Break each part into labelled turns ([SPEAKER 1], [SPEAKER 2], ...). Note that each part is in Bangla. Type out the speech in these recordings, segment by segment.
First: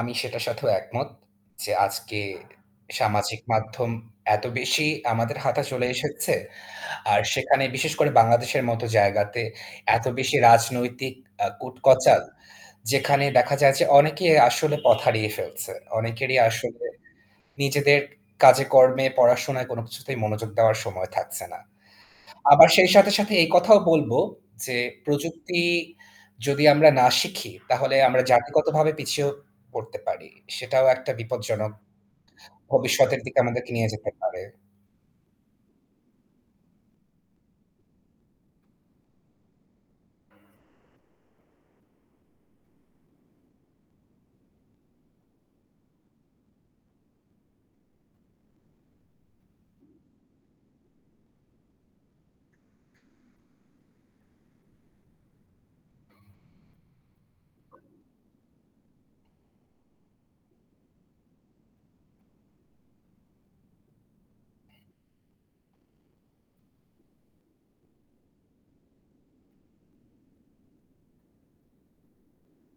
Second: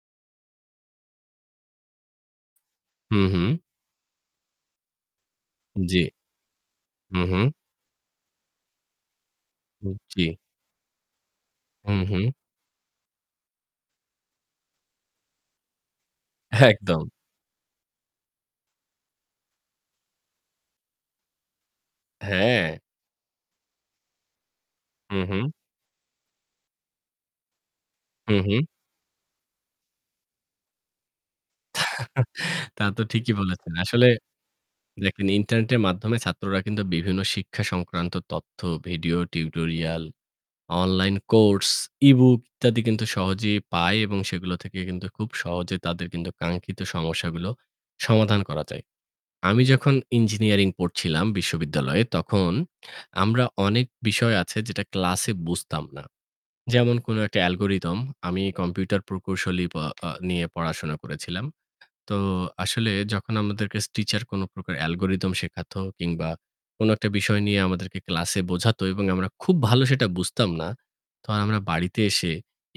[SPEAKER 1] আমি সেটার সাথেও একমত যে আজকে
[SPEAKER 2] হুঁ
[SPEAKER 1] সামাজিক
[SPEAKER 2] হুঁ।
[SPEAKER 1] মাধ্যম এত বেশি আমাদের হাতে চলে
[SPEAKER 2] জ্বি।
[SPEAKER 1] এসেছে। আর
[SPEAKER 2] হুঁ, হুঁ।
[SPEAKER 1] সেখানে বিশেষ করে বাংলাদেশের মতো জায়গাতে এত
[SPEAKER 2] জ্বী।
[SPEAKER 1] বেশি রাজনৈতিক আ
[SPEAKER 2] হু,
[SPEAKER 1] কুটচাল
[SPEAKER 2] হু।
[SPEAKER 1] যেখানে দেখা যায় যে অনেকেই আসলে পথ হারিয়ে ফেলছে। অনেকেরই আসলে
[SPEAKER 2] একদম।
[SPEAKER 1] নিজেদের কাজে কর্মে পড়াশোনায় কোন কিছুতেই মনোযোগ দেওয়ার সময় থাকছে না। আবার
[SPEAKER 2] হ্যাঁ।
[SPEAKER 1] সেই সাথে, সাথে, এই কথাও বলবো যে
[SPEAKER 2] হুঁ, হুঁ।
[SPEAKER 1] প্রযুক্তি যদি আমরা না শিখি তাহলে আমরা
[SPEAKER 2] হু, হু।
[SPEAKER 1] জাতিগতভাবে পিছিয়েও পড়তে পারি। সেটাও একটা বিপজ্জনক
[SPEAKER 2] তা তো
[SPEAKER 1] ভবিষ্যতের
[SPEAKER 2] ঠিকই
[SPEAKER 1] দিকে আমাদেরকে
[SPEAKER 2] বলেছেন।
[SPEAKER 1] নিয়ে
[SPEAKER 2] আসলে
[SPEAKER 1] যেতে পারে।
[SPEAKER 2] দেখেন ইন্টারনেটের মাধ্যমে ছাত্ররা কিন্তু বিভিন্ন শিক্ষা সংক্রান্ত তথ্য, video, tutorial, online course, ebook ইত্যাদি কিন্তু সহজেই পায় এবং সেগুলো থেকে কিন্তু খুব সহজে তাদের কিন্তু কাঙ্ক্ষিত সমস্যাগুলো সমাধান করা যায়। আমি যখন ইঞ্জিনিয়ারিং পড়ছিলাম বিশ্ববিদ্যালয়ে তখন আমরা অনেক বিষয় আছে যেটা ক্লাসে বুঝতাম না। যেমন কোনো একটা অ্যালগরিথম আমি কম্পিউটার প্রকৌশলী প আ নিয়ে পড়াশোনা করেছিলাম। তো আসলে যখন আমাদেরকে স টিচার কোন প্রকার অ্যালগরিথম শেখাতো কিংবা কোনো একটা বিষয় নিয়ে আমাদেরকে ক্লাসে বোঝাতো এবং আমরা খুব ভালো সেটা বুঝতাম না। তো আমরা বাড়িতে এসে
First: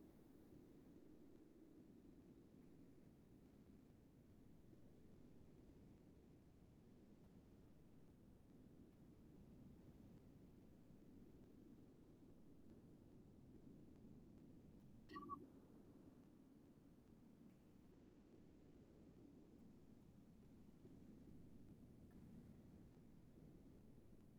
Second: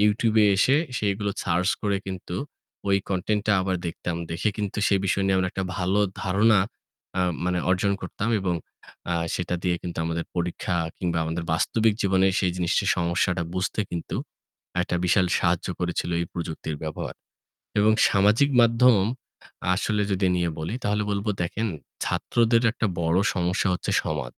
[SPEAKER 2] YouTube এ এসে সেগুলো সার্চ করে কিন্তু ওই কনটেন্টটা আবার দেখতাম। দেখে কিন্তু সেই বিষয় নিয়ে আমরা একটা ভালো ধারণা আ মানে অর্জন করতাম এবং আ সেটা দিয়ে কিন্তু আমাদের পরীক্ষা কিংবা আমাদের বাস্তবিক জীবনে সেই জিনিসের সমস্যাটা বুঝতে কিন্তু একটা বিশাল সাহায্য করেছিল এই প্রযুক্তির ব্যবহার। এবং সামাজিক মাধ্যম আসলে যদি নিয়ে বলি তাহলে বলব দেখেন ছাত্রদের একটা বড় সমস্যা হচ্ছে সমাজ।